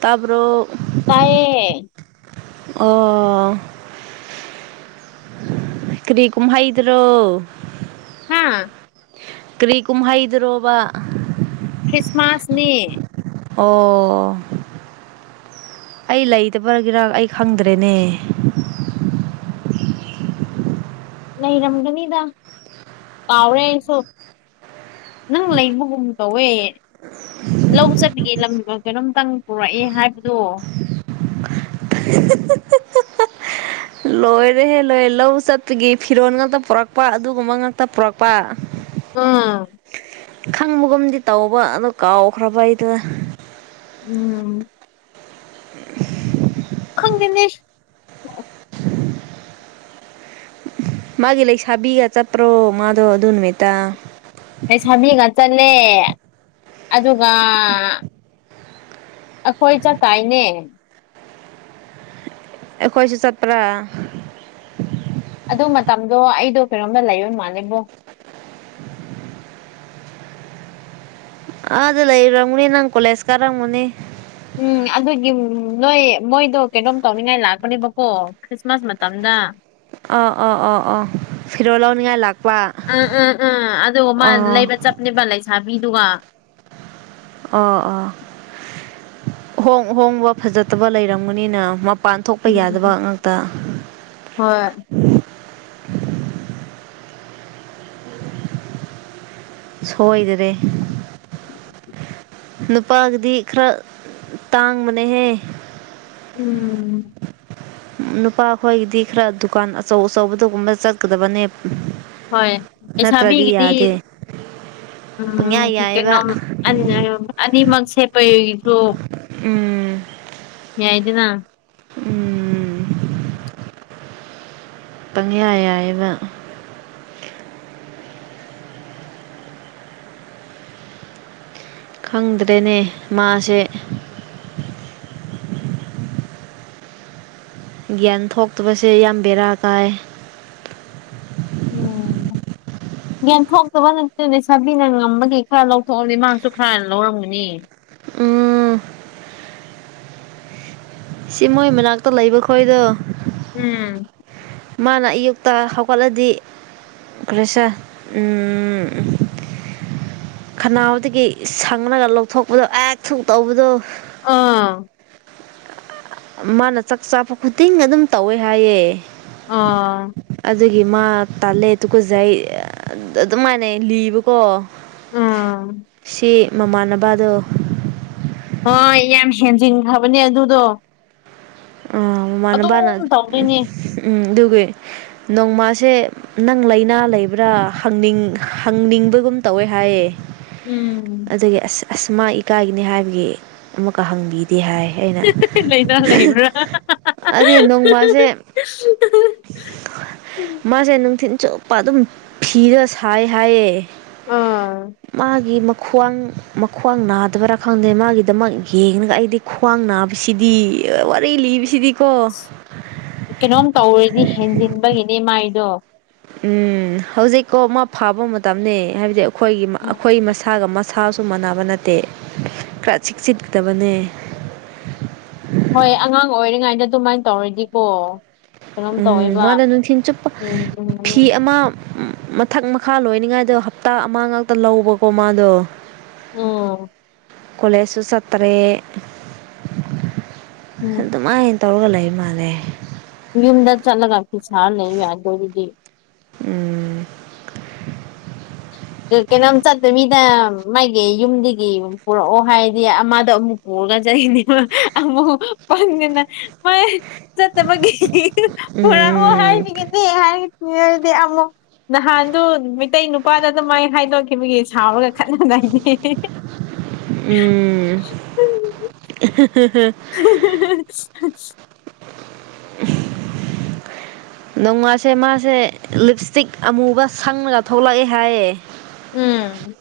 ꯇꯥꯕ꯭ꯔꯣ ꯇꯥꯏꯌꯦ ꯑꯣ ꯀꯔꯤ ꯀꯨꯨꯝꯍꯥꯏ ꯏꯗ꯭ꯔꯣ ꯍꯥꯥ ꯀꯔꯤ ꯀꯨꯝꯍꯩꯗ꯭ꯔꯣꯕ ꯈ꯭ꯔꯤꯁꯃꯥꯁꯅꯤ ꯑꯣ ꯑꯩ ꯂꯩꯇꯕꯒꯤꯔꯥꯛ ꯑꯩ ꯈꯪꯗ꯭ꯔꯦꯅꯦ ꯂꯩꯔꯝꯒꯅꯤꯗ ꯀꯥꯎꯔꯦ ꯑꯩꯁꯨ ꯅꯪ ꯂꯩꯕꯒꯨꯝ ꯇꯧꯋꯦ ꯂꯧ ꯆꯠꯕꯤꯒꯦ ꯂꯝꯕꯤ ꯀꯩꯅꯣꯝꯇꯪ ꯄꯨꯔꯛꯑꯦ ꯍꯥꯏꯕꯗꯣ ꯂꯣꯏꯔꯦꯍꯦ ꯂꯣꯏꯔꯦ ꯂꯧ ꯆꯠꯄꯒꯤ ꯐꯤꯔꯣꯜ ꯉꯥꯛꯇ ꯄꯨꯔꯛꯄ ꯑꯗꯨꯒꯨꯝꯕ ꯉꯥꯛꯇ ꯄꯔꯛꯄ ꯑꯥ ꯈꯪꯕꯒꯨꯝꯗꯤ ꯇꯧꯕ ꯑꯣ ꯀꯥꯎꯈ꯭ꯔꯕ ꯑꯩꯗ ꯎꯝ [unintelligible] ꯈꯪꯗꯅꯤꯁ ꯃꯥꯒꯤ ꯂꯩꯁꯥꯕꯤꯒ ꯆꯄ꯭ꯔꯣ ꯃꯥꯗꯣ ꯑꯗꯨꯟ ꯃꯦ ꯇ ꯍꯣꯏ ꯁꯥꯕꯤꯒ ꯆꯠꯂꯦ ꯑꯗꯨꯒ ꯑꯩꯈꯣꯏ ꯆ ꯇꯥꯏꯅꯦ ꯑꯩꯈꯣꯏꯁꯨ ꯆꯠꯄ꯭ꯔꯥ ꯑꯗꯨ ꯃꯇꯝꯗꯣ ꯑꯩꯗꯣ ꯀꯩꯅꯣꯝꯗ ꯂꯩꯌꯣꯏ ꯃꯥꯜꯂꯦꯕꯣ ꯑ ꯑꯗꯨ ꯂꯩꯔꯪꯅꯤ ꯅꯪ ꯀꯣꯂꯦꯁ ꯀꯔꯪꯅꯤ ꯎꯝ ꯑꯗꯨꯒꯤ ꯅꯣꯏ ꯃꯣꯏꯗꯣ ꯀꯩꯅꯣꯝ ꯇꯧꯅꯤꯡꯉꯥꯏ ꯂꯥꯛꯄꯅꯦꯕꯀꯣ ꯈ꯭ꯔꯤꯁꯃꯥꯁ ꯃꯇꯝꯗ ꯑ ꯑ ꯑꯣ ꯑꯣ ꯑꯣ ꯐꯗꯔ ꯂꯅꯉꯥꯏ ꯂꯥꯛ ꯑꯥ ꯑꯥ ꯑꯥ ꯑꯗꯨ ꯃꯥ ꯑꯣ ꯂꯩꯕ ꯆꯞꯅꯦꯕ ꯂꯩꯁꯥꯕꯤꯗꯨꯒ ꯑ ꯑꯥ ꯍꯣꯡꯕ ꯐꯖꯠꯇꯕ ꯂꯩꯔꯝꯒꯅꯤꯅ ꯄꯥꯟ ꯊꯣꯛꯣꯛꯄ ꯎꯝ ꯌꯥꯗꯕ ꯉꯥꯛꯇ ꯍꯣꯏ ꯁꯣꯏꯗ꯭ꯔꯦ ꯅꯨꯄꯥꯒꯤꯗꯤ ꯈꯔ ꯇꯥꯡꯕꯅꯦꯍꯦ ꯎꯝ ꯅꯨꯄꯥꯈꯣꯏꯒꯤꯗꯤ ꯈꯔ ꯗꯨꯀꯥꯟ ꯑꯆꯧ ꯑꯆꯧꯕꯗꯨꯒꯨꯝꯕ ꯆꯠꯀꯗꯕꯅꯦ ꯍꯣꯏ ꯑꯩ ꯅꯠꯇ꯭ꯔꯗꯤ ꯆꯥꯕꯤꯒꯤꯗꯤ ꯌꯥꯗꯦ ꯄꯪꯌꯥ ꯌꯥꯏꯌꯦꯕ ꯎꯝꯩꯅꯣ ꯑꯅꯤꯃꯛꯁ ꯄꯁꯨ ꯎꯝ ꯌꯥꯏꯗꯗꯅꯥ ꯎꯝ ꯄꯪꯌꯥ ꯌꯥꯏꯕ ꯈꯪꯗ꯭ꯔꯦꯅꯦ ꯃꯥꯁꯦ ꯒ꯭ꯌꯥꯟ ꯊꯣꯛꯇꯕꯁꯦ ꯌꯥꯝ ꯕꯦꯔꯥ ꯇꯥꯏ [unintelligible] ꯌꯦꯟꯊꯣꯛꯇꯕ ꯅꯠꯇꯗꯤ ꯁꯥꯕꯤꯅ ꯉꯝꯕꯒꯤ ꯈꯔ ꯂꯧꯊꯣꯛꯑꯗꯤꯃꯥꯡꯁꯨ ꯈꯔꯅ ꯂꯧꯔꯝꯒꯅꯤ ꯎꯝ ꯁꯤ ꯃꯣꯏ ꯃꯅꯥꯛꯇ ꯂꯩꯕ ꯈꯣꯏꯗꯣ ꯎꯝ ꯃꯥꯅ ꯑꯌꯨꯛꯇ ꯍꯧꯒꯠꯂꯗꯤ ꯀ꯭ꯔꯤꯁ ꯎ ꯈꯅꯥꯎꯅꯕꯗꯒꯤ ꯁꯪꯉꯒ ꯂꯧꯊꯣꯛꯄꯗꯣ ꯑꯦꯛ ꯊꯨ ꯇꯧꯕꯗꯣ ꯑꯥ ꯃꯥꯅ ꯆꯥꯛ ꯆꯥꯕ ꯈꯨꯗꯤꯡ ꯑꯗꯨꯝ ꯇꯧꯋꯦ ꯍꯥꯏꯌꯦꯦ ꯑꯥ ꯑꯗꯨꯒꯤ ꯃꯥ ꯇꯥꯜꯂꯦ ꯇꯨꯀꯖꯩ ꯑꯗꯨꯃꯥꯏꯅ ꯂꯤꯕꯀꯣ ꯑꯥ ꯁꯤ ꯃꯃꯥꯟꯅꯕꯗꯣ ꯑ ꯌꯥꯝ ꯍꯦꯟꯖꯤꯟꯈ꯭ꯔꯕꯅꯦ ꯑꯗꯨꯗꯣ ꯑ ꯃꯅꯕꯅ ꯑꯗꯨꯝ ꯇꯧꯗꯣꯏꯅꯦ ꯎꯝ ꯑꯗꯨꯒꯒꯤ ꯅꯣꯡꯃꯥꯁꯦ ꯅꯪ ꯂꯥꯏꯅꯥ ꯂꯩꯕ꯭ꯔꯥꯪꯅꯤꯡ ꯍꯪꯅꯤꯡꯕꯒꯨꯝ ꯀꯨꯝ ꯇꯧꯋꯦ ꯍꯥꯏꯌꯦ ꯎꯝ ꯑꯗꯨꯒꯤ ꯑꯁ ꯑꯁ ꯃꯥ ꯏꯀꯥꯏꯒꯅꯤ ꯍꯥꯏꯕꯒꯤ ꯑꯃꯨꯛꯀ ꯍꯪꯕꯤꯗꯦ ꯍꯥꯏ ꯑꯩꯅ ꯂꯩꯅꯥ ꯂꯩꯕ꯭ꯔꯥ ꯑꯗꯨꯗꯤ ꯅꯣꯡꯃꯁꯦ ꯎꯝ ꯃꯥꯁꯦ ꯅꯨꯡꯊꯤꯤꯟ ꯆꯨꯞꯄ ꯑꯗꯨꯝ ꯐꯤꯔ ꯁꯥꯏ ꯍꯥꯏꯌꯦ ꯑꯥ ꯃꯥꯒꯤ ꯃ ꯈ꯭ꯋꯥꯡ ꯃꯈ꯭ꯋꯥꯡ ꯅꯥꯗꯕꯔꯥ ꯈꯪꯗꯦ ꯃꯥꯒꯤꯗꯃꯛ ꯌꯦꯡꯉꯒ ꯑꯩꯗꯤ ꯈ꯭ꯋꯥꯡ ꯅꯥꯕꯁꯤꯗꯤ ꯋꯥꯔꯤ ꯂꯤꯞꯁꯤꯗꯤ ꯀꯩꯅꯣꯝ ꯇꯧꯔꯗꯤ ꯍꯦꯟꯖꯤꯟꯕꯒꯤꯅꯦ ꯃꯥꯏꯗꯣ ꯎꯝ ꯍꯧꯖꯤꯛꯀꯣ ꯑꯃ ꯐꯥꯕ ꯃꯇꯝꯅꯤ ꯍꯥꯏꯕꯗꯤ ꯑꯩꯈꯣꯏꯒꯤ ꯎꯝ ꯑꯩꯈꯣꯏ ꯃꯁꯥꯒ ꯃ ꯁꯥꯁꯨ ꯃꯥꯟꯅꯕ ꯅꯠꯇꯦ ꯈꯔ ꯆꯤꯛ ꯆꯤꯠꯗꯕꯅꯦ ꯍꯣꯏ ꯑꯉꯥꯡ ꯑꯣꯏꯔꯤꯉꯩꯗ ꯑꯗꯨꯃꯥꯏꯅ ꯇꯧꯔꯗꯤꯀꯣ ꯀꯩꯅꯣꯝ ꯎꯝ ꯇꯧꯋꯦꯕ ꯃꯥꯅ ꯅꯨꯡꯊꯤꯜ ꯆꯨꯞꯄ ꯐꯤ ꯎꯝ ꯑꯃ ꯃꯊꯛ ꯃꯈꯥ ꯂꯣꯏꯅꯤꯡꯉꯥꯏꯗꯣ ꯍꯞꯇꯥ ꯑꯃ ꯉꯥꯛꯇ ꯂꯧꯕꯀꯣ ꯃꯥꯗꯣ ꯑꯣ ꯀꯂꯦꯖꯁꯨ ꯁꯥꯇ꯭ꯔꯦ ꯑꯗꯨ ꯎꯝ ꯑꯗꯨꯃꯥꯏ ꯇꯧꯔꯒ ꯂꯩ ꯃꯥꯜꯂꯦ ꯌꯨꯝꯗ ꯆꯠꯂꯒ ꯐ ꯁꯥꯔ ꯂꯩꯕ ꯌꯥꯏ ꯑꯗꯨꯣ ꯑꯗꯨꯗꯤ ꯎꯝ ꯀꯩꯅꯣꯝ ꯆꯠꯇꯣꯏ ꯃꯤꯅ ꯃꯥꯒꯤ ꯌꯨꯝꯗꯒꯤ ꯄꯨꯔꯛꯑꯣ ꯍꯥꯏꯔꯗꯤ ꯑꯃꯗ ꯑꯃꯨꯛ ꯄꯨꯔꯛꯑꯣ ꯄꯨꯔꯅꯤ ꯑꯃꯃꯕꯨ ꯄꯗꯅ ꯃ ꯆꯠꯇꯕꯒꯤ ꯄꯨꯔꯥ ꯎꯝ ꯍꯥꯏꯈꯤꯒꯦꯗꯤꯦ ꯍꯥꯏ ꯗꯤ ꯑꯃꯨꯛ ꯅꯍꯥꯟꯗꯨ ꯃꯩꯇꯩ ꯅꯨꯄꯥꯗ ꯑꯗꯨꯃꯥꯏ ꯍꯥꯏꯗꯣꯛꯈꯤꯕꯒꯤ ꯁꯥꯎꯔꯒ ꯈꯠꯅꯅꯕꯅꯤ ꯎꯝ [unintelligible] [unintelligible] ꯎ ꯅꯣꯡꯃꯥꯁꯦ ꯃꯥꯁꯦ ꯂꯤꯞ ꯏꯁꯇꯤꯛ ꯑꯃꯨꯕ ꯁꯪꯉꯒ ꯊꯣꯛꯂꯛꯑꯦ ꯍꯥꯏꯌꯦ ꯎꯝ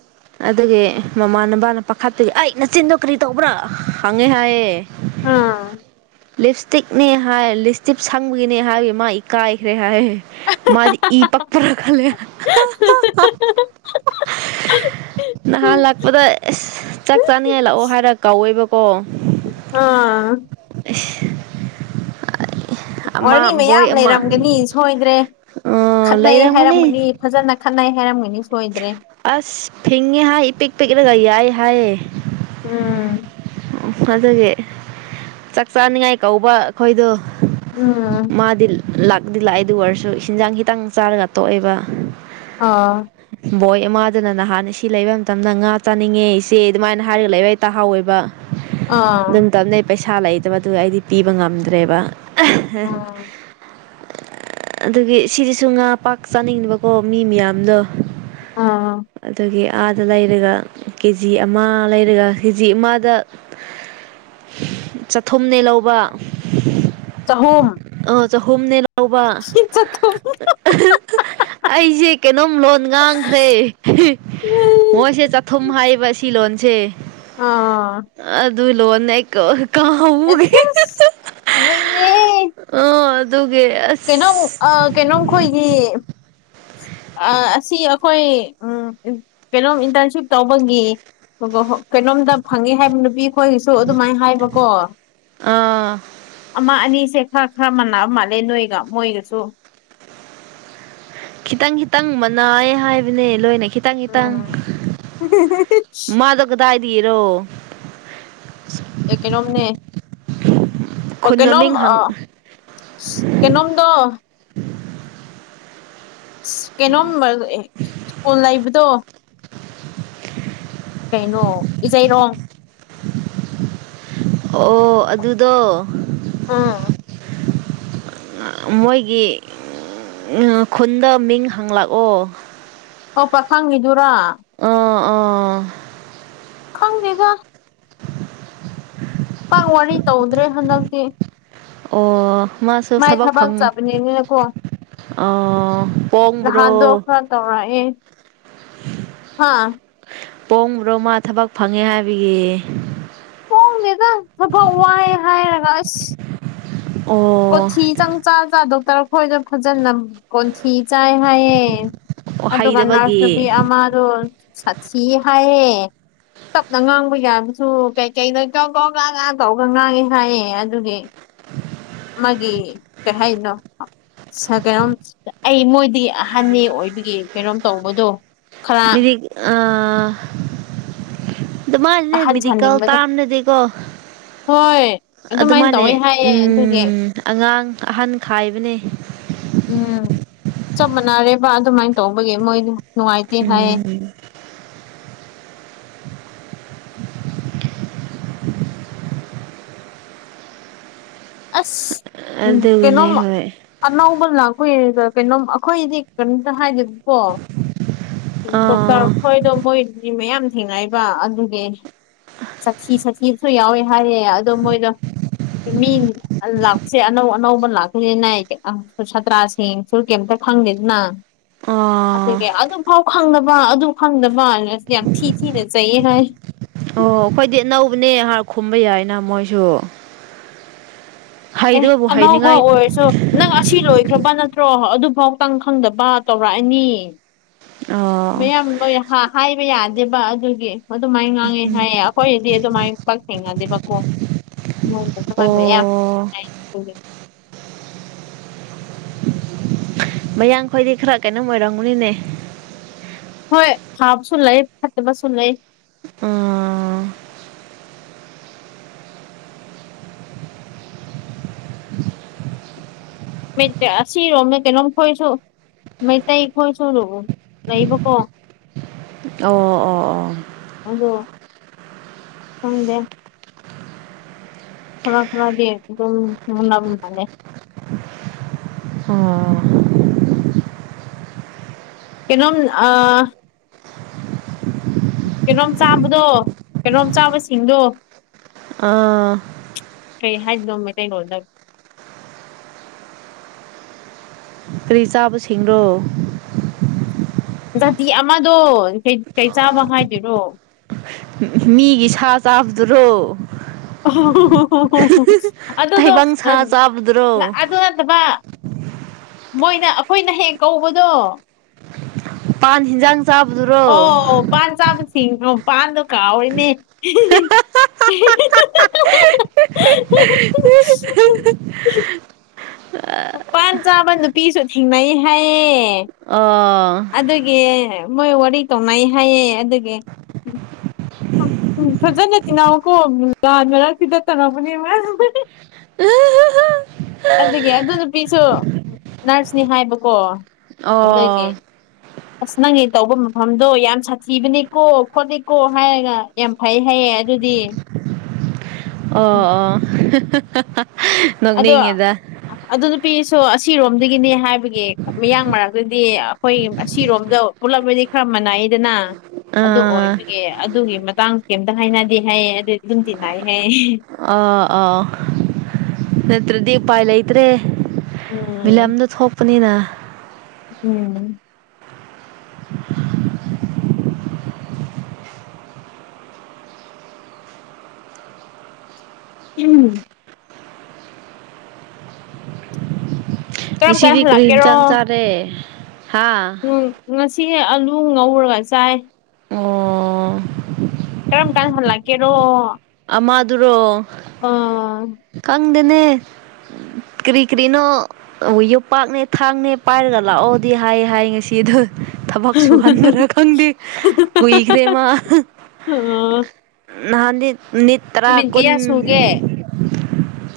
ꯑꯗꯨꯗꯒꯤ ꯃꯃꯥꯟꯅꯕꯅ ꯄꯥꯈꯥꯠꯇꯒꯤ ꯑꯩ ꯅꯆꯤꯟꯗꯣ ꯀꯔꯤ ꯇꯧꯕ꯭ꯔꯥ ꯍꯪꯉꯦ ꯍꯥꯏꯌꯦ ꯑꯥ ꯂꯤꯞ ꯏꯁꯇꯤꯛꯅꯦ ꯍꯥꯏ ꯂꯤꯞꯁ ꯏꯁꯇꯤꯛ ꯁꯪꯕꯒꯤꯅꯦ ꯍꯥꯏꯕꯒꯤ ꯃꯥ ꯏꯀꯥꯏꯈ꯭ꯔꯦ ꯍꯥꯏ ꯃꯥꯗꯤ ꯏ ꯄꯛꯄꯔ ꯈꯜꯜꯂꯤꯂꯤꯌꯥ ꯅꯍꯥꯟ ꯂꯥꯛꯄꯗ ꯑꯦꯁ ꯆꯥꯛ ꯆꯥꯅꯤꯡꯉꯥꯏ ꯂꯥꯛꯑꯣ ꯍꯥꯏꯔ ꯀꯧꯋꯦꯕꯀꯣ ꯑꯥ [unintelligible] ꯑꯃ ꯑꯣꯔꯅꯤ ꯕꯣꯏ ꯃꯌꯥꯝ ꯑꯃ ꯂꯩꯔꯝꯒꯅꯤ ꯁꯣꯏꯗ꯭ꯔꯦ ꯑ ꯈꯠꯅꯩ ꯂꯩꯔꯝꯒꯅꯤ ꯍꯥꯏꯔꯝꯒꯅꯤ ꯐꯖꯅ ꯈꯠꯅꯩ ꯍꯥꯏꯔꯝꯒꯅꯤ ꯁꯣꯏꯗ꯭ꯔꯦ ꯑꯁ ꯊꯤꯡꯉꯦ ꯍꯥꯏ ꯏ ꯄꯤꯛ ꯄꯤꯛꯂꯒ ꯌꯥꯏ ꯍꯥꯏꯑꯌꯦꯦ ꯎꯝ ꯎ ꯑꯗꯨꯒꯤ ꯆꯥꯛ ꯆꯥꯅꯤꯡꯉꯥꯏ ꯀꯧꯕ ꯑꯩꯈꯣꯏꯗꯣ ꯎꯝ ꯃꯥꯗꯤ ꯂꯥꯛꯗꯤ ꯂꯥꯛꯑꯦꯗꯨ ꯑꯣꯏꯔꯁꯨ ꯍꯤꯟꯖꯥꯡ ꯈꯤꯇꯥꯡ ꯆꯥꯔꯒ ꯇꯣꯛꯑꯦꯕ ꯑꯥ ꯕꯣꯏ ꯑꯃꯗꯨꯅ ꯅꯍꯥꯟ ꯁꯤ ꯂꯩꯕ ꯃꯇꯝꯗ ꯉꯥ ꯆꯥꯅꯤꯡꯉꯦ ꯏꯆꯦ ꯑꯗꯨꯃꯥꯏꯅ ꯍꯥꯏꯔꯒ ꯂꯩꯕꯩ ꯇꯥꯍꯥꯎꯋꯦꯕ ꯑꯥ ꯄꯩꯁꯥ ꯂꯩꯇꯕꯗꯨ ꯑꯩꯗꯤ ꯄꯤꯕ ꯉꯝꯗ꯭ꯔꯦꯕ ꯎꯝ ꯑꯗꯨꯒꯤ ꯁꯤꯗꯤꯁꯨ ꯉꯥ ꯄꯥꯛ ꯆꯥꯅꯤꯡꯕꯀꯣ ꯃꯤ ꯃꯌꯥꯝꯗꯣ ꯑꯥ ꯑꯗꯨꯒꯤ ꯑꯥꯗ ꯂꯩꯔꯒ ꯀꯦ ꯖꯤ ꯑꯃ ꯂꯩꯔꯒ ꯀꯦ ꯖꯤ ꯑꯃꯗ ꯆꯥꯊꯨꯝꯅꯦ ꯂꯧꯕ ꯆꯍꯨꯝ ꯑ ꯆꯍꯨꯝꯅꯦ ꯂꯧꯕ ꯆꯍꯨꯝ ꯑꯩꯁꯦ ꯀꯩꯅꯣꯝ ꯂꯣꯟ ꯉꯥꯡꯈ꯭ꯔꯦ ꯃꯣꯏꯁꯦ ꯆꯥꯊꯨꯝ ꯍꯥꯏꯕ ꯁꯤ ꯂꯣꯟ ꯑꯥ ꯑꯗꯨ ꯂꯣꯟꯣꯟꯅ ꯀꯥꯥꯎꯒ ꯑꯦꯁ ꯑꯦꯁ ꯅꯣꯏꯅꯦ ꯑꯣ ꯑꯗꯨ ꯀꯩꯅꯣꯝ ꯀꯩꯅꯣꯝꯈꯣꯏꯒꯤ ꯑꯁꯤ ꯑꯩꯈꯣꯏ ꯎ ꯀꯩꯅꯣꯝ ꯏꯟꯇꯔꯟꯁꯤꯞ ꯇꯧꯕꯒꯤ ꯍ ꯀꯩꯅꯣꯝꯗ ꯐꯪꯉꯦ ꯍꯥꯏꯕ ꯅꯨꯄꯤ ꯑꯩꯈꯣꯏꯒꯤꯁꯨ ꯑꯗꯨꯃꯥꯏꯅ ꯍꯥꯏꯕꯀꯣ ꯑꯥ ꯑꯃ ꯑꯅꯤ ꯁꯦ ꯈꯔ ꯈꯔ ꯃꯥꯟꯅꯥ ꯃꯥꯜꯂꯦ ꯅꯣꯏꯒ ꯃꯣꯏꯒꯁꯨ ꯈꯤꯇꯪ ꯈꯤꯇꯪ ꯃꯅꯥꯑ ꯍꯥꯏꯕꯅꯦ ꯂꯣꯏꯅ ꯈꯤꯇꯪ ꯏꯈꯤꯇꯪ ꯎꯝ ꯃꯥꯗ ꯀꯗꯥ ꯍꯥꯏꯗꯤꯔꯣ ꯑꯦ ꯀꯩꯅꯣꯝꯅꯦ [unintelligible] ꯀꯩꯅꯣꯝ ꯃꯃꯤꯡ ꯍꯪ ꯀꯩꯅꯝꯗ ꯀꯩꯅꯣꯝ ꯁ꯭ꯀꯨꯜ ꯂꯩꯕꯗꯣ ꯀꯩꯅꯣ ꯏ ꯑꯩ ꯔꯣꯡ ꯑꯣ ꯑꯗꯨꯗꯣ ꯑꯥ ꯃꯣꯏꯒꯤ ꯈꯨꯟꯗ ꯃꯤꯡ ꯍꯪꯂꯛꯑꯣ ꯑꯣ ꯄꯥꯈꯪꯉꯤꯗꯨꯔꯥ ꯑꯥ ꯑꯥ ꯈꯪꯗꯦꯒ [unintelligible] ꯄꯥꯛ ꯋꯥꯔꯤ ꯇꯧꯗ꯭ꯔꯦ ꯍꯟꯗꯛꯇꯤ ꯑꯣ ꯃꯥꯁꯨ ꯃꯥꯏ ꯆꯕꯥꯎ ꯊꯕꯛ ꯈꯪ ꯆꯠꯄꯅꯤꯅꯀꯣ ꯑꯣ ꯑꯣꯣꯝꯕ꯭ꯔꯣ ꯅꯍꯥꯟꯗꯣ ꯈꯔ ꯇꯧꯔꯛꯑꯦ [unintelligible] ꯍꯥꯥ ꯄꯣꯡꯕ꯭ꯔꯣ ꯃꯥ ꯊꯕꯛ ꯐꯪꯉꯦ ꯍꯥꯏꯕꯒꯤ ꯍꯣꯡꯒꯦꯗ ꯊꯕꯛ ꯋꯥꯏ ꯍꯥꯏꯔꯒ ꯑꯁ ꯑꯣ ꯀꯣꯊꯤ ꯆꯪ ꯆꯥ ꯆꯥ ꯗꯣꯛꯇꯔ ꯑꯩꯈꯣꯏꯗ ꯐꯖꯅ ꯀꯣꯟꯊꯤ ꯆꯥꯏ ꯍꯥꯏꯌꯦ ꯑꯣ ꯑꯗꯨꯒ ꯅꯔꯁ ꯅꯨꯨꯄꯤ ꯍꯩꯗꯕꯒꯤ ꯑꯃꯗꯣꯠ ꯁꯤ ꯍꯥꯏꯌꯦ ꯇꯞꯅ ꯉꯥꯡꯕ ꯌꯥꯕꯁꯨ ꯀꯩꯀꯩ ꯀ ꯀꯧ ꯥ ꯥ ꯇꯧꯒ ꯉꯥꯡꯉꯦ ꯍꯥꯏꯌꯦ ꯑꯗꯨꯒꯤ ꯃꯥꯒꯤ ꯀ ꯍꯥꯏꯅꯣ ꯀꯩꯅꯣꯝ ꯑꯩ ꯃꯣꯏꯗꯤ ꯑꯍꯟꯅꯤ ꯑꯣꯏꯕꯒꯤ ꯀꯩꯅꯣꯝ ꯇꯧꯕꯗꯣ ꯈꯔ ꯃꯤꯗꯤ ꯑ ꯑꯗ ꯃꯥꯁꯤꯅꯦ ꯑꯍꯟ ꯃꯦꯗꯤꯀꯦꯜ ꯁꯥꯅꯤꯡꯕꯗꯣ ꯇꯥꯝꯅꯗꯤꯀꯣ ꯍꯣꯏ ꯑꯗꯨꯃꯥꯏꯅ ꯑꯗꯨꯃꯅꯦ ꯇꯧꯋꯦ ꯍꯥꯏꯌꯦ ꯎ ꯑꯗꯨꯒꯤ ꯑꯉꯥꯡ ꯑꯍꯟ ꯈꯥꯏꯕꯅꯦ ꯎꯝ ꯆꯞ ꯃꯥꯟꯅꯔꯦꯕ ꯑꯗꯨꯃꯥꯏꯅ ꯇꯧꯕꯒꯤ ꯃꯣꯏ ꯅꯨꯡꯉꯥꯏꯇꯦ ꯍꯥꯏꯌꯦ ꯎꯝ ꯑꯁ ꯀꯩꯅꯣ ꯑꯗꯨꯒꯅꯦ ꯍꯣꯏ ꯑꯅꯥ ꯑꯩꯈꯣꯏ ꯀꯩꯅꯣꯝ ꯑꯩꯈꯣꯏꯗꯤ ꯀꯩꯅꯣꯝꯇ ꯍꯥꯏꯗꯦ ꯀꯣ ꯗꯣꯛꯇꯔ ꯑꯥ ꯈꯣꯏꯗꯣ ꯃꯣꯏꯗꯤ ꯃꯌꯥꯝ ꯊꯦꯡꯅꯕ ꯑꯗꯨꯗꯤ ꯆꯈꯤ ꯁꯛꯈꯤꯁꯨ ꯌꯥꯎꯋꯦ ꯍꯥꯏꯌꯦ ꯑꯗꯣ ꯃꯣꯏꯗꯣ ꯃꯤ ꯂꯥꯛꯄꯁꯦ ꯑꯅꯧ ꯑꯅꯧꯕ ꯂꯥꯛꯄꯁꯤꯅꯦ ꯁꯥꯇ꯭ꯔꯥꯁꯤꯡꯁꯨ ꯀꯩꯝꯇ ꯈꯪꯗꯦꯗꯅ ꯑꯥ ꯑꯗꯨꯒꯤ ꯑꯗꯨꯐꯥꯎ ꯈꯪꯗꯕ ꯑꯗꯨ ꯈꯪꯗꯕ ꯌꯥꯝ ꯊꯅ ꯆ ꯍꯥꯏ ꯑꯣ ꯑꯩꯈꯣꯏꯗꯤ ꯑꯅꯧꯕꯅꯦ ꯍꯥꯔ ꯈꯨꯝꯕ ꯌꯥꯏꯅ ꯃꯣꯏꯁꯨ ꯑꯦ ꯍꯩꯗꯕꯕꯨ ꯑꯅꯧꯕ ꯍꯩꯅꯤꯡꯉꯥꯏ ꯑꯣꯏꯔꯁꯨ ꯅꯪ ꯑꯁꯤ ꯂꯣꯏꯈ꯭ꯔꯕ ꯅ ꯅꯠꯇ꯭ꯔꯣ ꯑꯗꯨꯐꯥꯎꯇꯪ ꯈꯪꯗꯕ ꯇꯧꯔꯛꯑꯅꯤ ꯑꯥ ꯃꯌꯥꯝ ꯂꯣꯏ ꯍꯥꯏꯕ ꯌꯥꯗꯦꯕ ꯑꯗꯨꯒꯤ ꯑꯗꯨꯃꯥꯏꯅ ꯉꯥꯡꯉꯦ ꯍꯥꯏꯌꯦ ꯑꯩꯈꯣꯏꯗꯤ ꯑꯗꯨꯃꯥꯏꯅ ꯄꯛ ꯊꯦꯡꯅꯗꯦꯕꯀꯣ ꯍ ꯌꯥꯝ ꯑꯣ ꯍꯥꯏ ꯃꯌꯥꯡ ꯈꯣꯏꯗꯤ ꯈꯔ ꯀꯩꯅꯣꯝ ꯑꯣꯏꯔꯝꯒꯨꯅꯤꯅꯦ ꯍꯣꯏ ꯐꯥꯕꯁꯨ ꯂꯩ ꯐꯠꯇꯕꯁꯨ ꯂꯩ ꯑꯥ ꯃꯁꯤꯔꯣ ꯑꯝꯃꯦ ꯀꯩꯅꯣꯝ ꯈꯣꯏꯁꯨꯣ ꯃꯩ ꯇꯥꯏꯈꯣꯏ ꯁ ꯂ ꯅꯕꯨ ꯀꯣ ꯑꯣ ꯑꯣ ꯑꯣ ꯊꯪꯒ ꯊꯔꯥ ꯈꯔꯥꯒꯤ ꯑꯦꯝ ꯃꯨꯅꯥꯕꯨꯝ ꯅꯂꯦ ꯑꯣ ꯀꯩꯅꯣꯝ ꯑ ꯀꯩꯅꯣꯝ ꯆꯥꯕꯗꯣ ꯀꯩꯅꯣꯝ ꯆꯥꯕꯁꯤꯡꯗꯣ ꯑꯥ ꯀꯩ ꯍꯥꯏꯖꯗꯣ ꯃꯇꯩ ꯂꯧꯗ ꯀꯔꯤ ꯆꯥꯕꯁꯤꯡꯦꯡꯅꯣ ꯖꯥꯇꯤ ꯑꯃꯗꯣ ꯀꯩ ꯆꯥꯕ ꯍꯥꯏꯗꯣꯏꯔꯣ ꯃꯤꯒꯤ ꯁꯥ ꯆꯥꯞꯗꯨꯔꯣ ꯍ ꯍ ꯑꯗꯨꯗꯣ ꯇꯥꯏꯕꯪ ꯁꯥ ꯆꯥꯕꯗꯨꯔꯣ ꯑ ꯅꯕ ꯃꯣꯏꯅ ꯑꯩꯈꯣꯏꯅ ꯍꯦꯛ ꯀꯧꯕꯗꯣ ꯄꯥꯟ ꯍꯤꯟꯖꯥꯡ ꯆꯥꯕꯗꯨꯔꯣ ꯑꯣ ꯄꯥꯟ ꯆꯥꯕꯁꯤꯡꯅꯣ ꯄꯥꯟꯗꯣ ꯀꯥꯎꯑꯣꯣꯏꯅꯦ [inaudible] ꯎ ꯃꯄꯥꯥꯟ ꯆꯥꯃ ꯅꯨꯄꯤꯁꯨ ꯊꯦꯡꯅꯩ ꯍꯥꯏꯌꯦ ꯑꯥ ꯑꯗꯨꯒꯤ ꯃꯣꯏ ꯋꯥꯔꯤ ꯇꯧꯅꯩ ꯍꯥꯏꯌꯦꯦ ꯑꯗꯨꯒꯤ ꯎ ꯐꯖꯅ ꯇꯤꯅꯥꯎꯀꯣ ꯂꯥꯟ ꯃꯔꯛꯁꯤꯗ ꯇꯉꯅꯕꯅꯦ ꯍ ꯑꯗꯨꯒꯤ ꯑꯗꯨ ꯅꯨꯄꯤꯁꯨ ꯅꯔꯁꯅꯤ ꯍꯥꯏꯕꯀꯣ ꯑꯗꯨꯒꯤ ꯑꯣ ꯑꯁ ꯅꯪꯒꯤ ꯇꯧꯕ ꯃꯐꯝꯗꯣ ꯌꯥꯝ ꯁꯥꯊꯤꯕꯅꯤꯀꯣ ꯈꯣꯠꯂꯤꯀꯣ ꯍꯥꯏꯔꯒ ꯌꯥꯝ ꯐꯩ ꯍꯥꯏꯩꯌꯦ ꯀꯌꯥ ꯑꯗꯨꯗꯤ ꯎꯝ ꯑꯣ ꯑ ꯑꯗꯣ ꯑꯗꯨ ꯑꯗꯨ ꯄꯤ ꯁꯣ ꯑꯁꯤꯔꯣꯝꯗꯒꯤꯅꯤ ꯍꯥꯏꯕꯒꯤ ꯃꯤꯌꯥꯡ ꯃꯔꯛꯇꯗꯤ ꯑꯩꯈꯣꯏ ꯑꯁꯤꯔꯣꯝꯗ ꯄꯨꯜꯂꯛꯕꯗꯤ ꯈꯔ ꯃꯅꯏꯗꯅ ꯑ ꯑꯗꯨꯒꯤ ꯃꯇꯥꯡꯁꯨ ꯀꯩꯝꯇ ꯍꯥꯏꯅꯗꯦ ꯍꯥꯏꯌꯦ ꯑꯗꯨ ꯑꯗꯨꯝꯗꯤꯤꯟꯅꯏ ꯍꯥꯏꯌꯦ ꯑ ꯑ ꯅꯠꯇ꯭ꯔꯗꯤ ꯎ ꯄꯥꯏ ꯂꯩꯇ꯭ꯔꯦ ꯎꯝ ꯃꯤꯕꯤꯂꯝꯗ ꯊꯣꯛꯄꯅꯤꯅ ꯎꯝ ꯎꯝ ꯀꯔꯝ ꯀꯥꯟ ꯉꯁꯤꯗꯤ ꯀꯔꯤ ꯏꯟ ꯍꯜꯂꯛꯀꯦꯔꯣ ꯆꯪ ꯆꯥꯔꯦ ꯍꯥ ꯎꯝ ꯉꯁꯤ ꯑꯂꯨ ꯉꯧꯔꯒ ꯆꯥꯏ ꯑꯣ ꯀꯔꯝ ꯀꯥꯟꯁꯤꯜꯂ ꯀꯦꯔꯣ ꯥꯗꯨꯔꯣ ꯑꯥ ꯈꯥꯡꯗꯨꯅꯦ ꯀꯔꯤ ꯀꯔꯤꯅꯣ ꯑꯩꯈꯣꯏ ꯌꯣꯄꯥꯛꯅꯦ ꯊꯥꯡꯅꯦ ꯄꯥꯏꯔꯒ ꯂꯥꯛꯑꯣꯗꯤ ꯍꯥꯏ ꯍꯥꯏ ꯉꯁꯤꯗ ꯊꯕꯛ ꯁꯨꯍꯟꯕ꯭ꯔꯥ ꯈꯪꯗꯦ ꯀꯨꯏꯈ꯭ꯔꯦ ꯃꯥ ꯑꯥ ꯅꯍꯅꯤꯅꯤ ꯇꯔꯥ ꯀꯨꯟ ꯁꯨꯒꯦ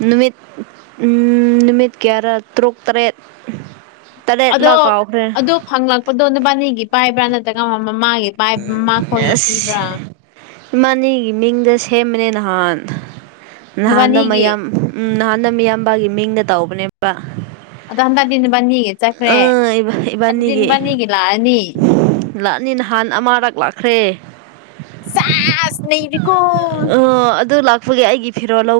ꯅꯨꯃꯤꯠ ꯅꯨꯃꯤꯠ ꯇꯌꯥꯔꯥ ꯇꯔꯨꯛ ꯇꯔꯦꯠ ꯑꯗꯣ ꯇꯔꯦꯠꯂ ꯀꯥꯎꯈ꯭ꯔꯦ ꯑꯗꯨ ꯐꯪꯂꯛꯄꯗꯣ ꯅꯨꯄꯥꯅꯤꯒꯤ ꯄꯥꯏꯕ꯭ꯔꯥ ꯅꯠꯇ꯭ꯔꯒꯃ ꯃꯥꯒꯤ ꯃꯈꯣꯏꯒꯤ ꯄꯤꯕ꯭ꯔꯥ ꯏꯃꯥꯅꯤꯒꯤ ꯃꯤꯡꯗ ꯁꯦꯝꯕꯅꯦ ꯅꯍꯥꯟ ꯅꯍꯥꯟꯗ ꯅꯕꯥꯅꯤꯒꯤ ꯃꯌꯥꯝ ꯎꯝ ꯅꯍꯥꯟꯅ ꯃꯤꯌꯥꯝꯕꯒꯤ ꯃꯤꯡꯅ ꯇꯧꯕꯅꯦꯕ ꯑꯗꯣ ꯍꯟꯗꯛꯗꯤ ꯅꯨꯅꯤꯄꯥꯅꯤꯒꯤ ꯆꯠꯈ꯭ꯔꯦ ꯑꯥ ꯑꯗꯨꯗꯤ ꯏꯕꯥꯅꯤꯒꯤ ꯅꯨꯄꯥꯜꯅꯤꯒꯤ ꯂꯥꯛꯑꯅꯤ ꯂꯥꯛꯅꯤ ꯅꯍꯥꯟ ꯑꯃꯔꯛ ꯂꯥꯛꯈ꯭ꯔꯦ ꯁꯥꯁ ꯅꯩꯔꯦꯀꯣ ꯑꯣ ꯑꯗꯨ ꯂꯥꯛꯄꯒꯤ ꯑꯩꯒꯤ ꯐꯤꯔꯣꯜ ꯂꯧ